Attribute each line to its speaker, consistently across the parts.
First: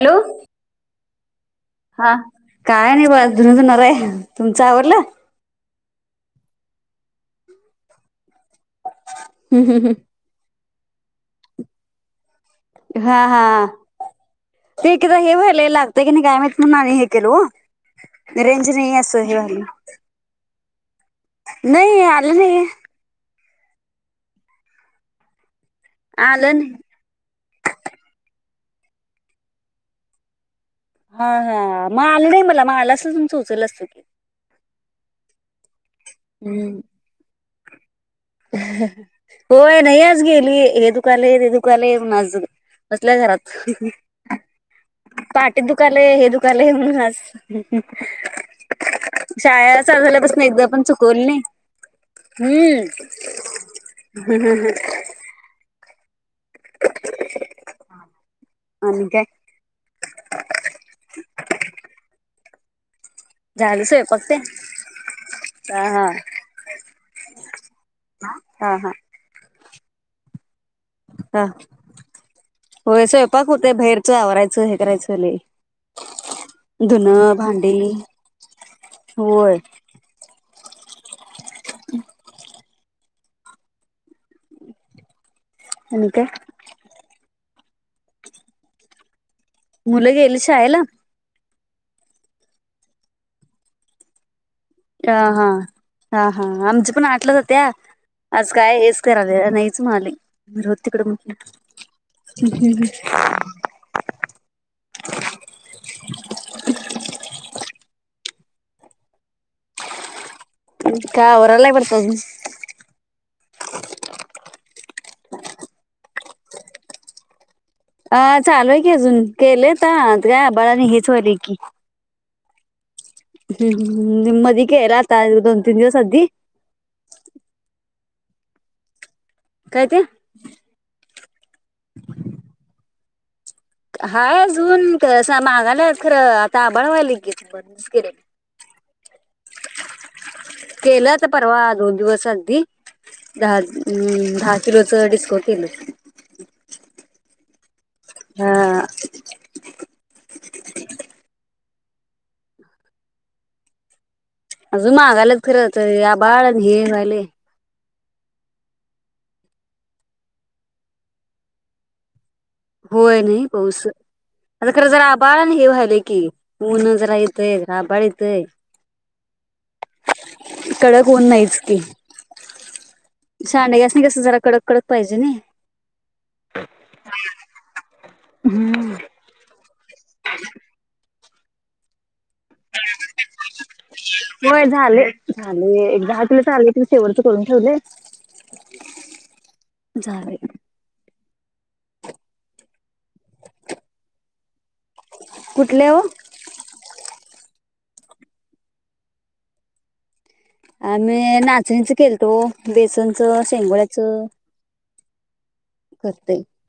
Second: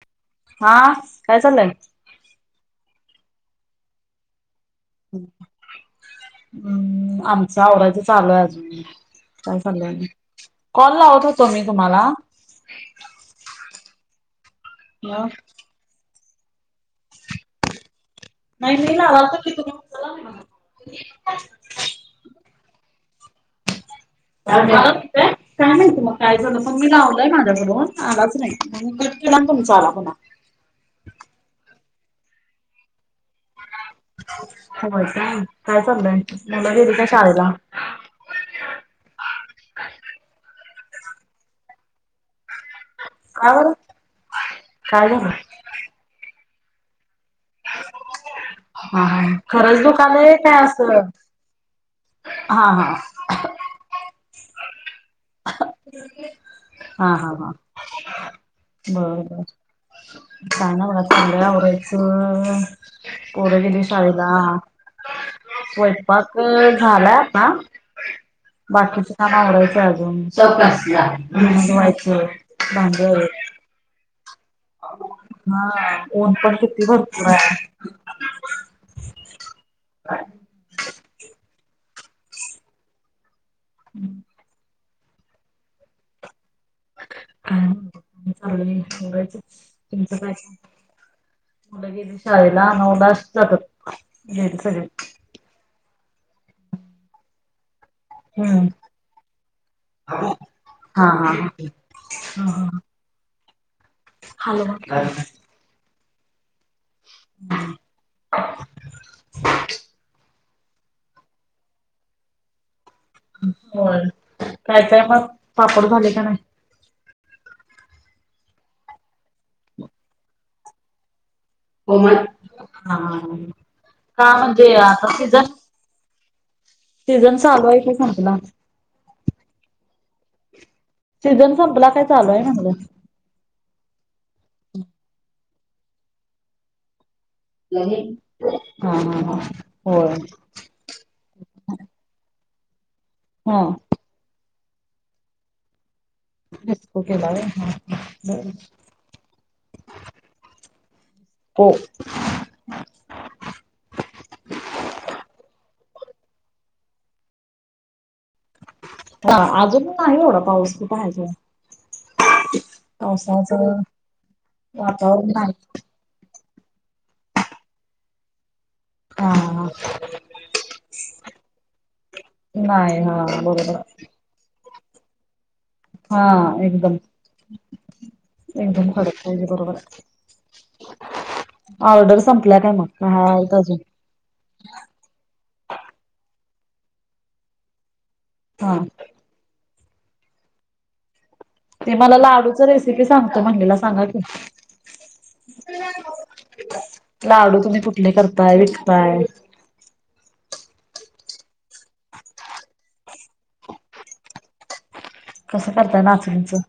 Speaker 1: अलो.
Speaker 2: हा काय चाल्लय?
Speaker 1: आ काय ना बा धुंणं धुणार हे तुमच आवरल?
Speaker 2: आमच आवरायच चालूय अजून. काय चाल्लं आणि? कॉल लावत होतो मी तुम्हाला.
Speaker 1: हा हा ते इकडं हे
Speaker 2: नाही
Speaker 1: व्हायलय. होते की नाही काय मी तुम्हाला आणि हे केल ओ. रेंज नाही
Speaker 2: मी
Speaker 1: असं हे
Speaker 2: लावालतो की
Speaker 1: व्हालय
Speaker 2: तुम्ही उचलला नाही
Speaker 1: नाही आलं नाही.
Speaker 2: य काय माहिती मग? काय
Speaker 1: आलं
Speaker 2: झालं
Speaker 1: नाही
Speaker 2: माझ्या कडून आलाच नाहीला. म्हणून कट केला आणि तुमचा आला फोन.
Speaker 1: हा हा मग आलं नाही. मला मग आलं असल तुमही उचल अस
Speaker 2: होय का काय चाललंय काय चाललंय मुलं
Speaker 1: हम्म
Speaker 2: गेली का शाळेला
Speaker 1: होय नाही आज गेली हे दुकालय ते दुकालय माझं. बसल्या
Speaker 2: का बरं
Speaker 1: घरात
Speaker 2: काय झालं
Speaker 1: पाठीत दुकालय हे दुकालय म्हणून आज
Speaker 2: हा हा खरंच
Speaker 1: शाळेला चालु
Speaker 2: दुकान आहे
Speaker 1: झाल्यापासनं
Speaker 2: काय
Speaker 1: एकदा पण
Speaker 2: असं
Speaker 1: चुकवली नाही.
Speaker 2: हा
Speaker 1: हम्म.
Speaker 2: [inaudible]
Speaker 1: [inaudible]
Speaker 2: हा हा हा
Speaker 1: आणि काय
Speaker 2: बर. काय नाय बघा चाल्लय आवरायचं पोरं गेली
Speaker 1: झालं स्वयंपाक
Speaker 2: शाळेला.
Speaker 1: तेन हा हा
Speaker 2: स्वयपाक झालाय आता
Speaker 1: हा हा
Speaker 2: बाकीच काम आवरायचं अजुन
Speaker 1: हा
Speaker 2: धुणं धुवायचं, भांडी आवराय.
Speaker 1: ते बाहेरचं आवरायचं हे करायचं चालुये
Speaker 2: हा ऊन पण किती
Speaker 1: धुन,
Speaker 2: भरपूर आहे.
Speaker 1: भांडी. होय. [inaudible]
Speaker 2: [inaudible]
Speaker 1: आणि काय? मुलं गेली शाळेला
Speaker 2: [inaudible] मुलं गलीत शाळेला नऊलाच जातात गेली सगळी.
Speaker 1: हा हा हा हा हा आमची पण आठला जात्या. आज
Speaker 2: हम्म.
Speaker 1: काय हेच कराले नाहीच म्हणाले जाऊदे
Speaker 2: हा
Speaker 1: तिकडं मग
Speaker 2: हा हा.
Speaker 1: हम्म हम्म हम्म. [unintelligible]
Speaker 2: Hello hello.
Speaker 1: [inaudible]
Speaker 2: [inaudible]
Speaker 1: काय आवरलाय वाटतं अजुन?
Speaker 2: होय काय काय मग पापड झाले का नाही?
Speaker 1: अं चालूय की अजून केलेत [inaudible] बाळानी हेच होयलय की.
Speaker 2: हो मन
Speaker 1: हम् हम्म निम
Speaker 2: म्हणजे
Speaker 1: मधिकेयला
Speaker 2: आता
Speaker 1: आताोन तन दिवस अद्धदी [inaudible]
Speaker 2: सीजन चालू आहे का संपला?
Speaker 1: काय ते?
Speaker 2: सीझन संपला काय चालूय आहेना मुल.
Speaker 1: हाय अजून कसं मागाल्यात खरं आता आभळ व्हायलय की. केले
Speaker 2: हं हं हं होय.
Speaker 1: केलं होतं परवा दोन दिवस आदी दहा
Speaker 2: हा
Speaker 1: हम दहा किलोचं डिस्को केलं.
Speaker 2: केला
Speaker 1: हा
Speaker 2: आहे हा [unintelligible] [unintelligible]
Speaker 1: अजून मागालंच फिरत या बाळ हे झाले [unintelligible]
Speaker 2: हा अजून नाही एवढा पाऊस तू पाहायचा.
Speaker 1: होय नाही पाऊस आता खरं जरा
Speaker 2: वातावरण
Speaker 1: बाळ न
Speaker 2: नाही.
Speaker 1: हे व्हालं की. ऊ न जरा येतय आभाळ येतय.
Speaker 2: ह [unintelligible]
Speaker 1: कडक ऊन नाहीच की
Speaker 2: नाही हा बरोबर
Speaker 1: शहानी जास्त हे कस जरा कडक कडत पाहिजे ने.
Speaker 2: हा एकदम. एकदम भडक पाहिजे बरोबर. ऑर्डर संपल्या काय मग हा आहेत अजून
Speaker 1: होय झाले झाले एक दहा तुला [unintelligible] चाले त शेवटच करून ठेवले.
Speaker 2: हा.
Speaker 1: झाले.
Speaker 2: ते मला लाडूच रेसिपी सांगतो म्हणलेले सांगा की.
Speaker 1: कुठल्या ओ.
Speaker 2: लाडू तुम्ही कुठले करताय विकताय.
Speaker 1: आम्ही नाचणी च केलथ ओ बेसनचं शेंगोळ्याचं.
Speaker 2: कसं करता नाचणींचं.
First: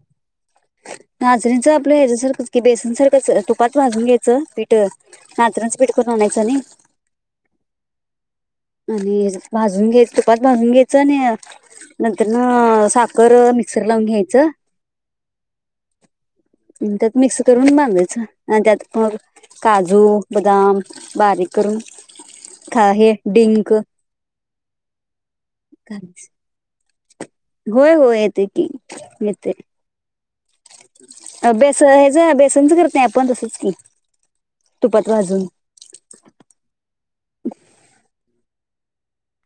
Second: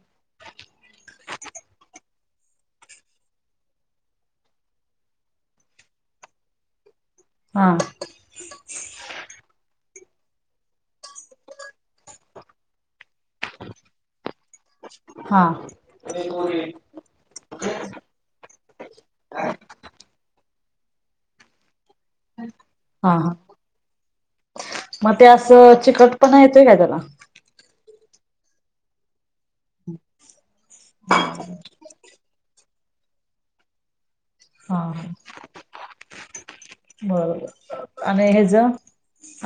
Speaker 1: नचनीच आपलं याच्या सारखच की बेसन सारखंच तुपात भाजून घ्यायचं पिठ नाचनाच पीठ करून आणयचं नाही.
Speaker 2: हा [inaudible]
Speaker 1: आणि भाजून घे तुपात भाजून घ्यायच ना. नंतर न साखर मिक्सर ला लावून घ्यायचं.
Speaker 2: हा.
Speaker 1: अन् त्यात मिक्स करून बांधायचं आणि त्यात मग काजू, बदाम, बारीक करून खा हे
Speaker 2: हा
Speaker 1: डिंक
Speaker 2: मग ते असं चिकट पना येतोय काय त्याला?
Speaker 1: घोय होय येते की येते. अभ्यास हेच जा बेसनच करत नाही आपण तसच की
Speaker 2: हा
Speaker 1: तुपात भाजून [unintelligible]
Speaker 2: अमे हेजा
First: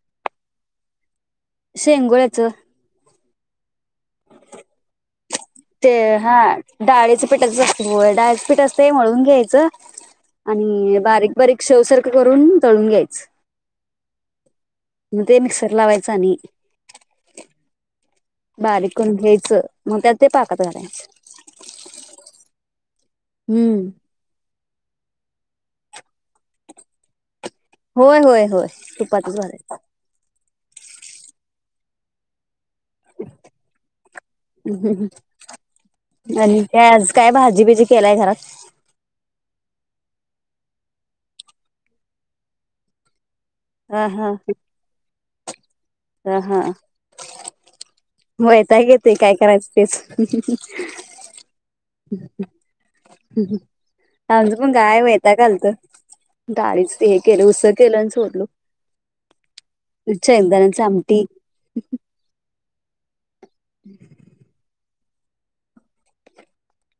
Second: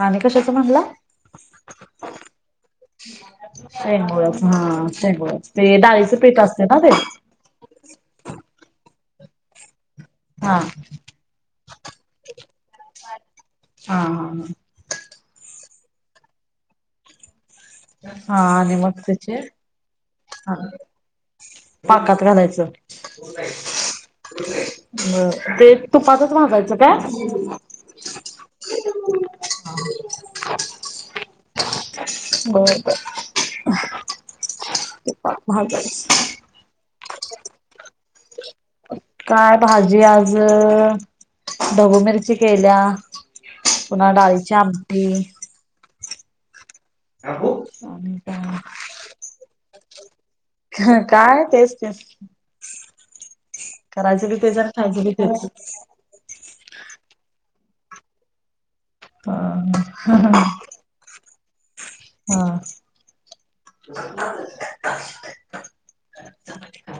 Speaker 2: आणि कशाच म्हणला.
Speaker 1: शेंगुळ्याचं
Speaker 2: शेंगूळ्याचं हा शेंगूळ्याच ते डाळीच पीठ असते ना ते
Speaker 1: पीट च असल्यामुळे डाळीचे पीट असतय मळून घ्यायचं
Speaker 2: हा
Speaker 1: आणि बारीक बारीक शेव सारख करून तळून घ्यायचं
Speaker 2: हा हा हा
Speaker 1: मग ते मिक्सर लावायचं आणि
Speaker 2: हा आणि
Speaker 1: बारीक
Speaker 2: मग
Speaker 1: करुन
Speaker 2: त्याचे
Speaker 1: घ्यायचं मग त्यात ते
Speaker 2: हा
Speaker 1: पाकात घालायचं
Speaker 2: पाकात घालायचं
Speaker 1: हम्म
Speaker 2: अ ते तुपातच भाजायचं काय?
Speaker 1: होय होय होय तुपातच भाजायचं
Speaker 2: होय
Speaker 1: [unintelligible] हम्
Speaker 2: तुपात भाजायचं
Speaker 1: आणि ते आज काय भाजी बीजी केलाय घरात?
Speaker 2: काय भाजी आज ढबू मिरची केल्या.
Speaker 1: हा
Speaker 2: पुन्हा
Speaker 1: हा
Speaker 2: डाळीची आमटी
Speaker 1: हा हा
Speaker 2: आहो [unintelligible]
Speaker 1: वैताग येतंय काय करायचं तेच
Speaker 2: काय तेच तेच करायचं बी
Speaker 1: माझं
Speaker 2: तेच आणि
Speaker 1: पण काय
Speaker 2: खायचं बी
Speaker 1: वैताग
Speaker 2: तेच
Speaker 1: आलतं डाळीचं ते हे केलं उसळ केलं आणी सोडलो
Speaker 2: हा
Speaker 1: शेंगदाण्याचं आमटी
Speaker 2: हा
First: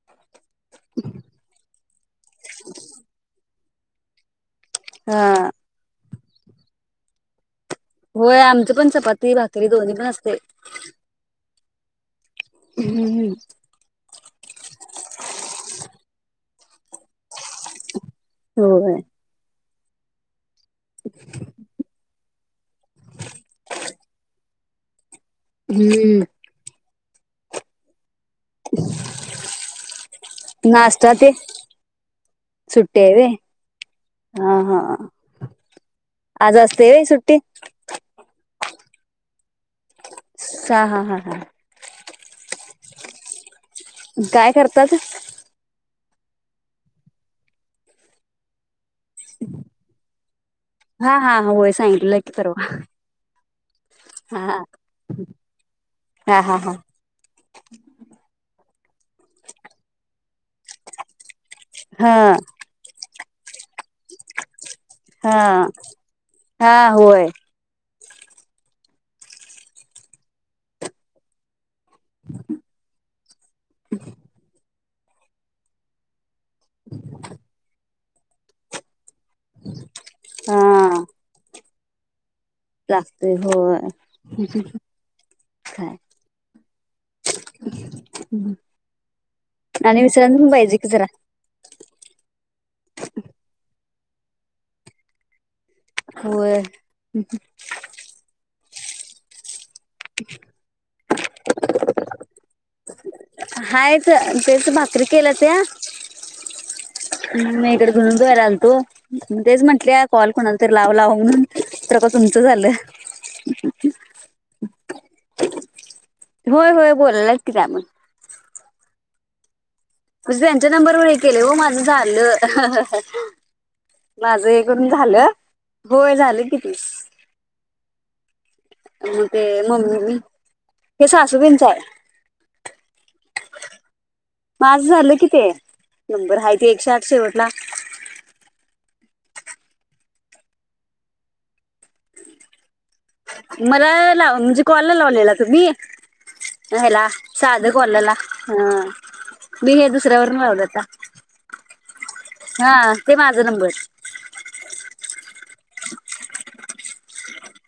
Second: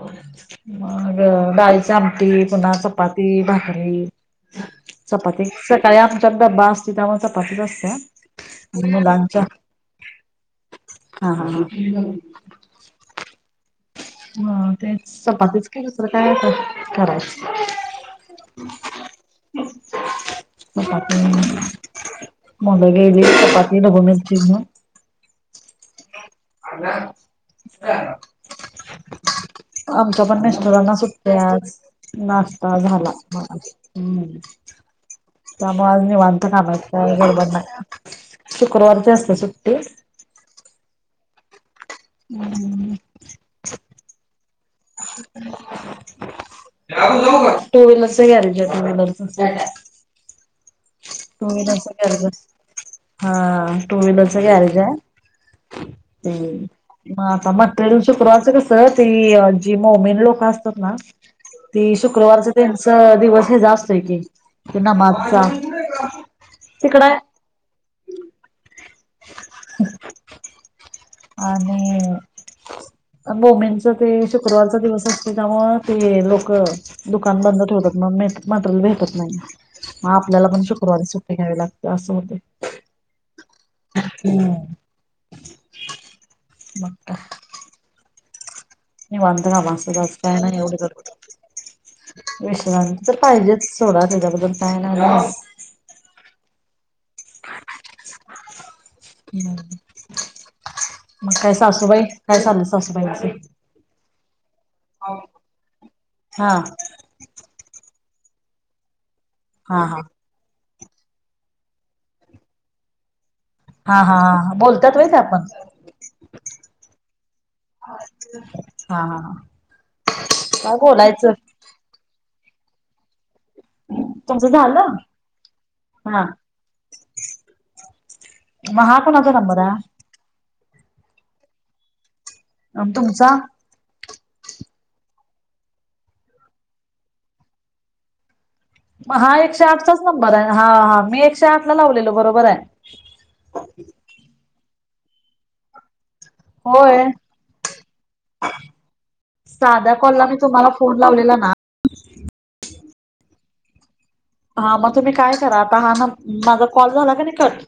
Speaker 2: [inaudible] मग डाळीची आमटी पुन्हा चपाती, भाकरी
Speaker 1: हा
Speaker 2: चपाती सकाळी आमच्यात डबा असतोय त्यामुळे चपातीच असत्या
Speaker 1: होय आमचं पण
Speaker 2: आणि
Speaker 1: चपाती
Speaker 2: मुलांच्या
Speaker 1: भाकरी दोन्ही पण असतंय
Speaker 2: हा हा ह
Speaker 1: हम्म
Speaker 2: ह तेच चपातीच केल्यात दुसरं काय आता, करायचं
Speaker 1: होय
Speaker 2: चपाती, मुलगी गेली चपाती बगुन.
Speaker 1: हम्म
Speaker 2: आला, हा
Speaker 1: [inaudible]
Speaker 2: आमच्या पण मिस्टरांना
Speaker 1: नाश्ता ते
Speaker 2: सुट्टी आज. नाश्ता
Speaker 1: सुट्टी
Speaker 2: झाला,
Speaker 1: आहे व्हय
Speaker 2: हम्म
Speaker 1: हा हा
Speaker 2: त्यामुळ आज निवांत
Speaker 1: आज
Speaker 2: कामाच
Speaker 1: असते व्हय
Speaker 2: काय
Speaker 1: सुट्टी
Speaker 2: गडबड नाय. शुक्रवारची असतीया सुट्टी.
Speaker 1: ह हा हा हा
Speaker 2: हम्म
Speaker 1: काय करतात
Speaker 2: टू व्हीलर गॅरेज हाय, टू व्हीलरचं
Speaker 1: हा हा हा होय सांगितलं
Speaker 2: गॅरेज
Speaker 1: लाइक करो.
Speaker 2: हा टू व्हीलरच गॅरेज हाय
Speaker 1: हा हा हा
Speaker 2: म आता मटेरियल शुक्रवारच कस ती जी मोमेन लोकं असतात ना. ती
Speaker 1: हा
Speaker 2: शुक्रवारच त्यांच दिवस हेजा असतोय की त्यो नमाजचा.
Speaker 1: हा हा
Speaker 2: तिकड हाय
Speaker 1: होय
Speaker 2: [inaudible] आणि मोमीनच ते शुक्रवारचा दिवसच असतो त्याच्यामुळे ते लोक दुकान बंद ठेवतात म्हणून मटेरियल भेटत नाही मग आपल्याला
Speaker 1: हा
Speaker 2: पण शुक्रवारी सुट्टी घ्यावी लागते असं होते
Speaker 1: लागते होय..
Speaker 2: हम्म.
Speaker 1: हा
Speaker 2: मग काय
Speaker 1: हम्म
Speaker 2: निवांत झाले असते [unintelligible] काय ना एवढी
Speaker 1: की
Speaker 2: कर
Speaker 1: जरा
Speaker 2: विश्रांती तर पाहिजेच सोडा त्याच्याबद्दल काय नाही
Speaker 1: होय..
Speaker 2: हम्
Speaker 1: [inaudible]
Speaker 2: मग काय सासूबाई काय चाललं सासूबाईचे?
Speaker 1: हायत तेच भाकरी केल्या त्या
Speaker 2: हा
Speaker 1: मी इकडे धुणं धुवायला आलतो मग तेच
Speaker 2: हा हा
Speaker 1: म्हंटलया कॉल कोण तर लाव लाव म्हणून तवर का तुमचं आलं.
Speaker 2: हा हा बोलत्यात होय त्या पण
Speaker 1: होय होय बोलाल्यात की त्या आणि
Speaker 2: हा हा.. हा..
Speaker 1: यांच्या
Speaker 2: काय
Speaker 1: नंबर वर
Speaker 2: बोलायचं
Speaker 1: केले हो माझं झालं. माझं करून झालं होय
Speaker 2: हा
Speaker 1: झालं तीस
Speaker 2: हा
Speaker 1: मग
Speaker 2: कोणाचा
Speaker 1: ते
Speaker 2: नंबर
Speaker 1: मम्मी
Speaker 2: आहे
Speaker 1: मी हे सासूबाईच आहे.
Speaker 2: आणि तुमचा
Speaker 1: माझं झालं कि ते नंबर आहे ते एकशे आठ शेवटला
Speaker 2: म हा एकशे आठचाच नंबर आहे हा हा मी एकशे आठ ला लावलेलो बरोबर आहे.
Speaker 1: मला लाव म्हणजे कॉलला लावलेला तुम्ही
Speaker 2: होय
Speaker 1: हेला साधं कॉलला हा मी हे
Speaker 2: साध्या कॉलला मी
Speaker 1: दुसऱ्यावरून लावलं
Speaker 2: तुम्हाला
Speaker 1: आता
Speaker 2: फोन लावलेला ना
Speaker 1: हा ते माझ नंबर
Speaker 2: हा मग तुम्ही काय करा आता हा ना माझा कॉल झाला का न कट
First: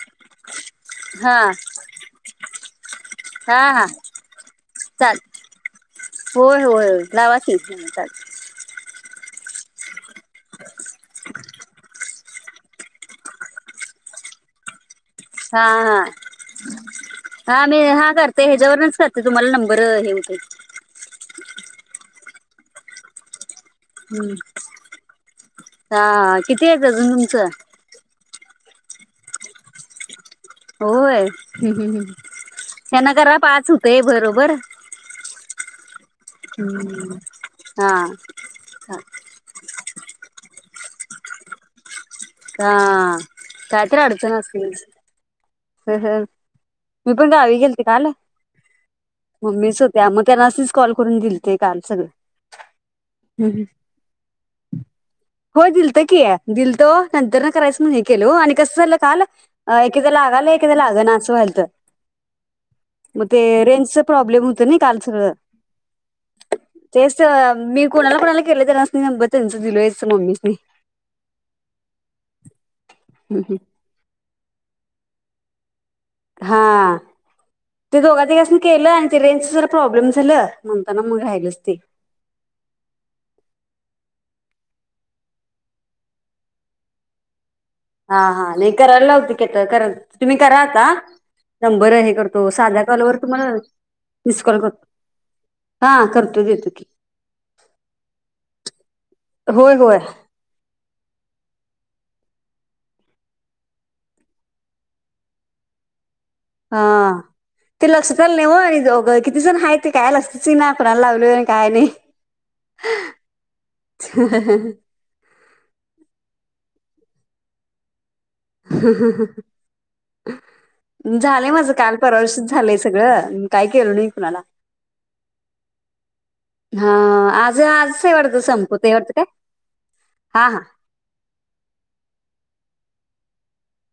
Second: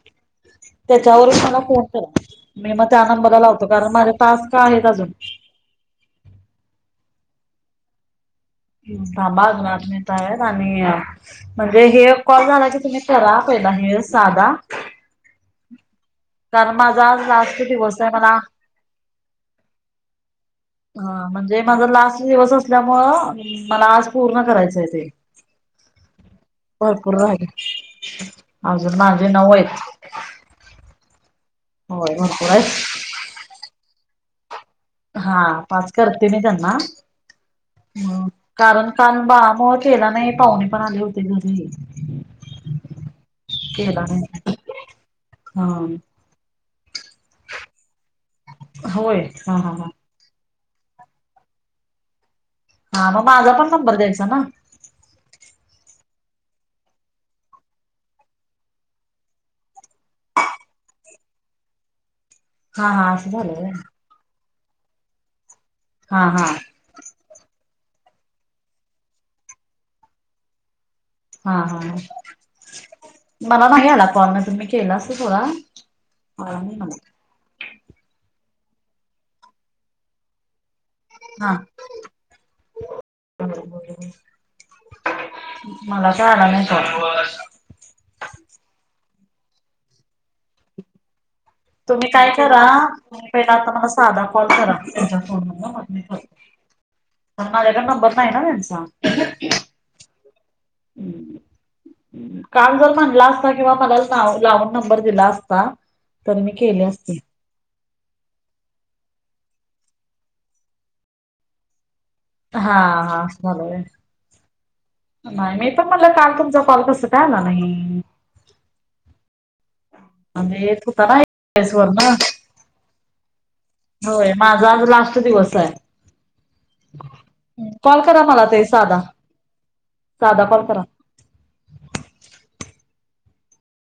Speaker 2: त्याच्यावरून
Speaker 1: हा
Speaker 2: मला फोन करा मी मग त्या नंबरला
Speaker 1: हा
Speaker 2: लावतो
Speaker 1: हा
Speaker 2: कारण माझ्या टास्क आहेत अजून
Speaker 1: चाल होय होय होय लावा की,
Speaker 2: थांबा अजून इथ आहेत आणि म्हणजे हे कॉल झाला की तुम्ही करा पहिला हे साधा.
Speaker 1: हा हा
Speaker 2: कारण माझा आज
Speaker 1: [inaudible]
Speaker 2: लास्ट
Speaker 1: हा मी
Speaker 2: दिवस आहे
Speaker 1: हा
Speaker 2: मला
Speaker 1: करते ह्याच्यावरूनच करते तुम्हाला नंबर हे हुतये.
Speaker 2: ह म्हणजे माझा लास्ट दिवस असल्यामुंळ मला आज पूर्ण करायचं आहे ते
Speaker 1: हा किती आहे अजून
Speaker 2: भरपूर राहिले
Speaker 1: तुमचं
Speaker 2: अजून माझे नऊ आहेत.
Speaker 1: होय ह्
Speaker 2: होय भरपूर आहेत
Speaker 1: त्यांना करा पाच होतय बरोबर
Speaker 2: हा पाच करते मी त्यांना
Speaker 1: हा
Speaker 2: कारण का बाळामुळं केला नाही पावणे पण आले होते घरी.
Speaker 1: हा काय तर
Speaker 2: केला
Speaker 1: अडचण
Speaker 2: नाही
Speaker 1: असली मी पण गावी गेलते काल
Speaker 2: हा होय हा हा
Speaker 1: मम्मीच
Speaker 2: हा
Speaker 1: होते आ मग त्यांना कॉल करून दिल ते काल सगळं
Speaker 2: हा मग माझा पण नंबर द्यायचा ना
Speaker 1: हो दिलतो की आहे दिलतो नंतर न करायचं म्हण हे केल आणि कसं झालं काल, अ एकेकदा लागाल एकेएदा लाग नाच व्हाल तर
Speaker 2: हा हा
Speaker 1: मग
Speaker 2: असं
Speaker 1: ते
Speaker 2: झालं होय
Speaker 1: रेंजच प्रॉब्लेम होत ना नाही काल सगळं
Speaker 2: हा हा
Speaker 1: तेच मी कोणाला कोणाला केलं त्यांनाच नंबर त्यांच दिलोयच मम्मी
Speaker 2: हा हा
Speaker 1: हम्म हम्म.
Speaker 2: मला नाही आला कॉल तुम्ही केला अस थोडा
Speaker 1: हा
Speaker 2: आला नाही मला
Speaker 1: ते दोघा तिघांनसंघासून केलं आणि ते रेंजच जरा प्रॉब्लेम झालं म्हणताना मग
Speaker 2: हा
Speaker 1: राहिलच ते
Speaker 2: मला त आला नाही काय
Speaker 1: हा हा नाही करायला लावते की आता कारण तुम्ही करा आता नंबरवर
Speaker 2: तुम्ही
Speaker 1: हे
Speaker 2: काय
Speaker 1: करतो
Speaker 2: करा
Speaker 1: साध्या कॉलवर
Speaker 2: तुम्ही
Speaker 1: तुम्हाला
Speaker 2: पहिला आता मला साधा कॉल
Speaker 1: मिसकॉल
Speaker 2: करा
Speaker 1: करतो.
Speaker 2: तुमच्या
Speaker 1: हा करतो घेतो की
Speaker 2: ह माझाकड नंबर नाय ना त्यांचा
Speaker 1: होय होय. - [inaudible]
Speaker 2: काल जर म्हणला असता किंवा मला लावून लावून नंबर दिला असता तर मी केली असती
Speaker 1: हा. ते लक्षत आलं नाय हो हे जो किती जण हाय ते काय लक्षचं येईना कोणाला लावलय नी काय नाय.
Speaker 2: हा हा असं झालं होय.
Speaker 1: ह ह ह ह
Speaker 2: नाय मी पण म्हणलं काल तुमचा कॉल कस काय आला नाही.
Speaker 1: ह ह ह
Speaker 2: म्हणजे येत होता
Speaker 1: ह
Speaker 2: ना
Speaker 1: झालंय माझ
Speaker 2: एक्सप्रेस
Speaker 1: काल
Speaker 2: वरन
Speaker 1: परवादिवशीच झालंय सगळं काय केलं नाय
Speaker 2: होय
Speaker 1: कुणाला
Speaker 2: माझा आज
Speaker 1: हा आज
Speaker 2: [unintelligible] कॉल
Speaker 1: आजच आहे
Speaker 2: करा
Speaker 1: वाटतं
Speaker 2: मला ते
Speaker 1: संपतंय
Speaker 2: साधा
Speaker 1: वाटतं काय
Speaker 2: साधा
Speaker 1: हा हा.
Speaker 2: कॉल करा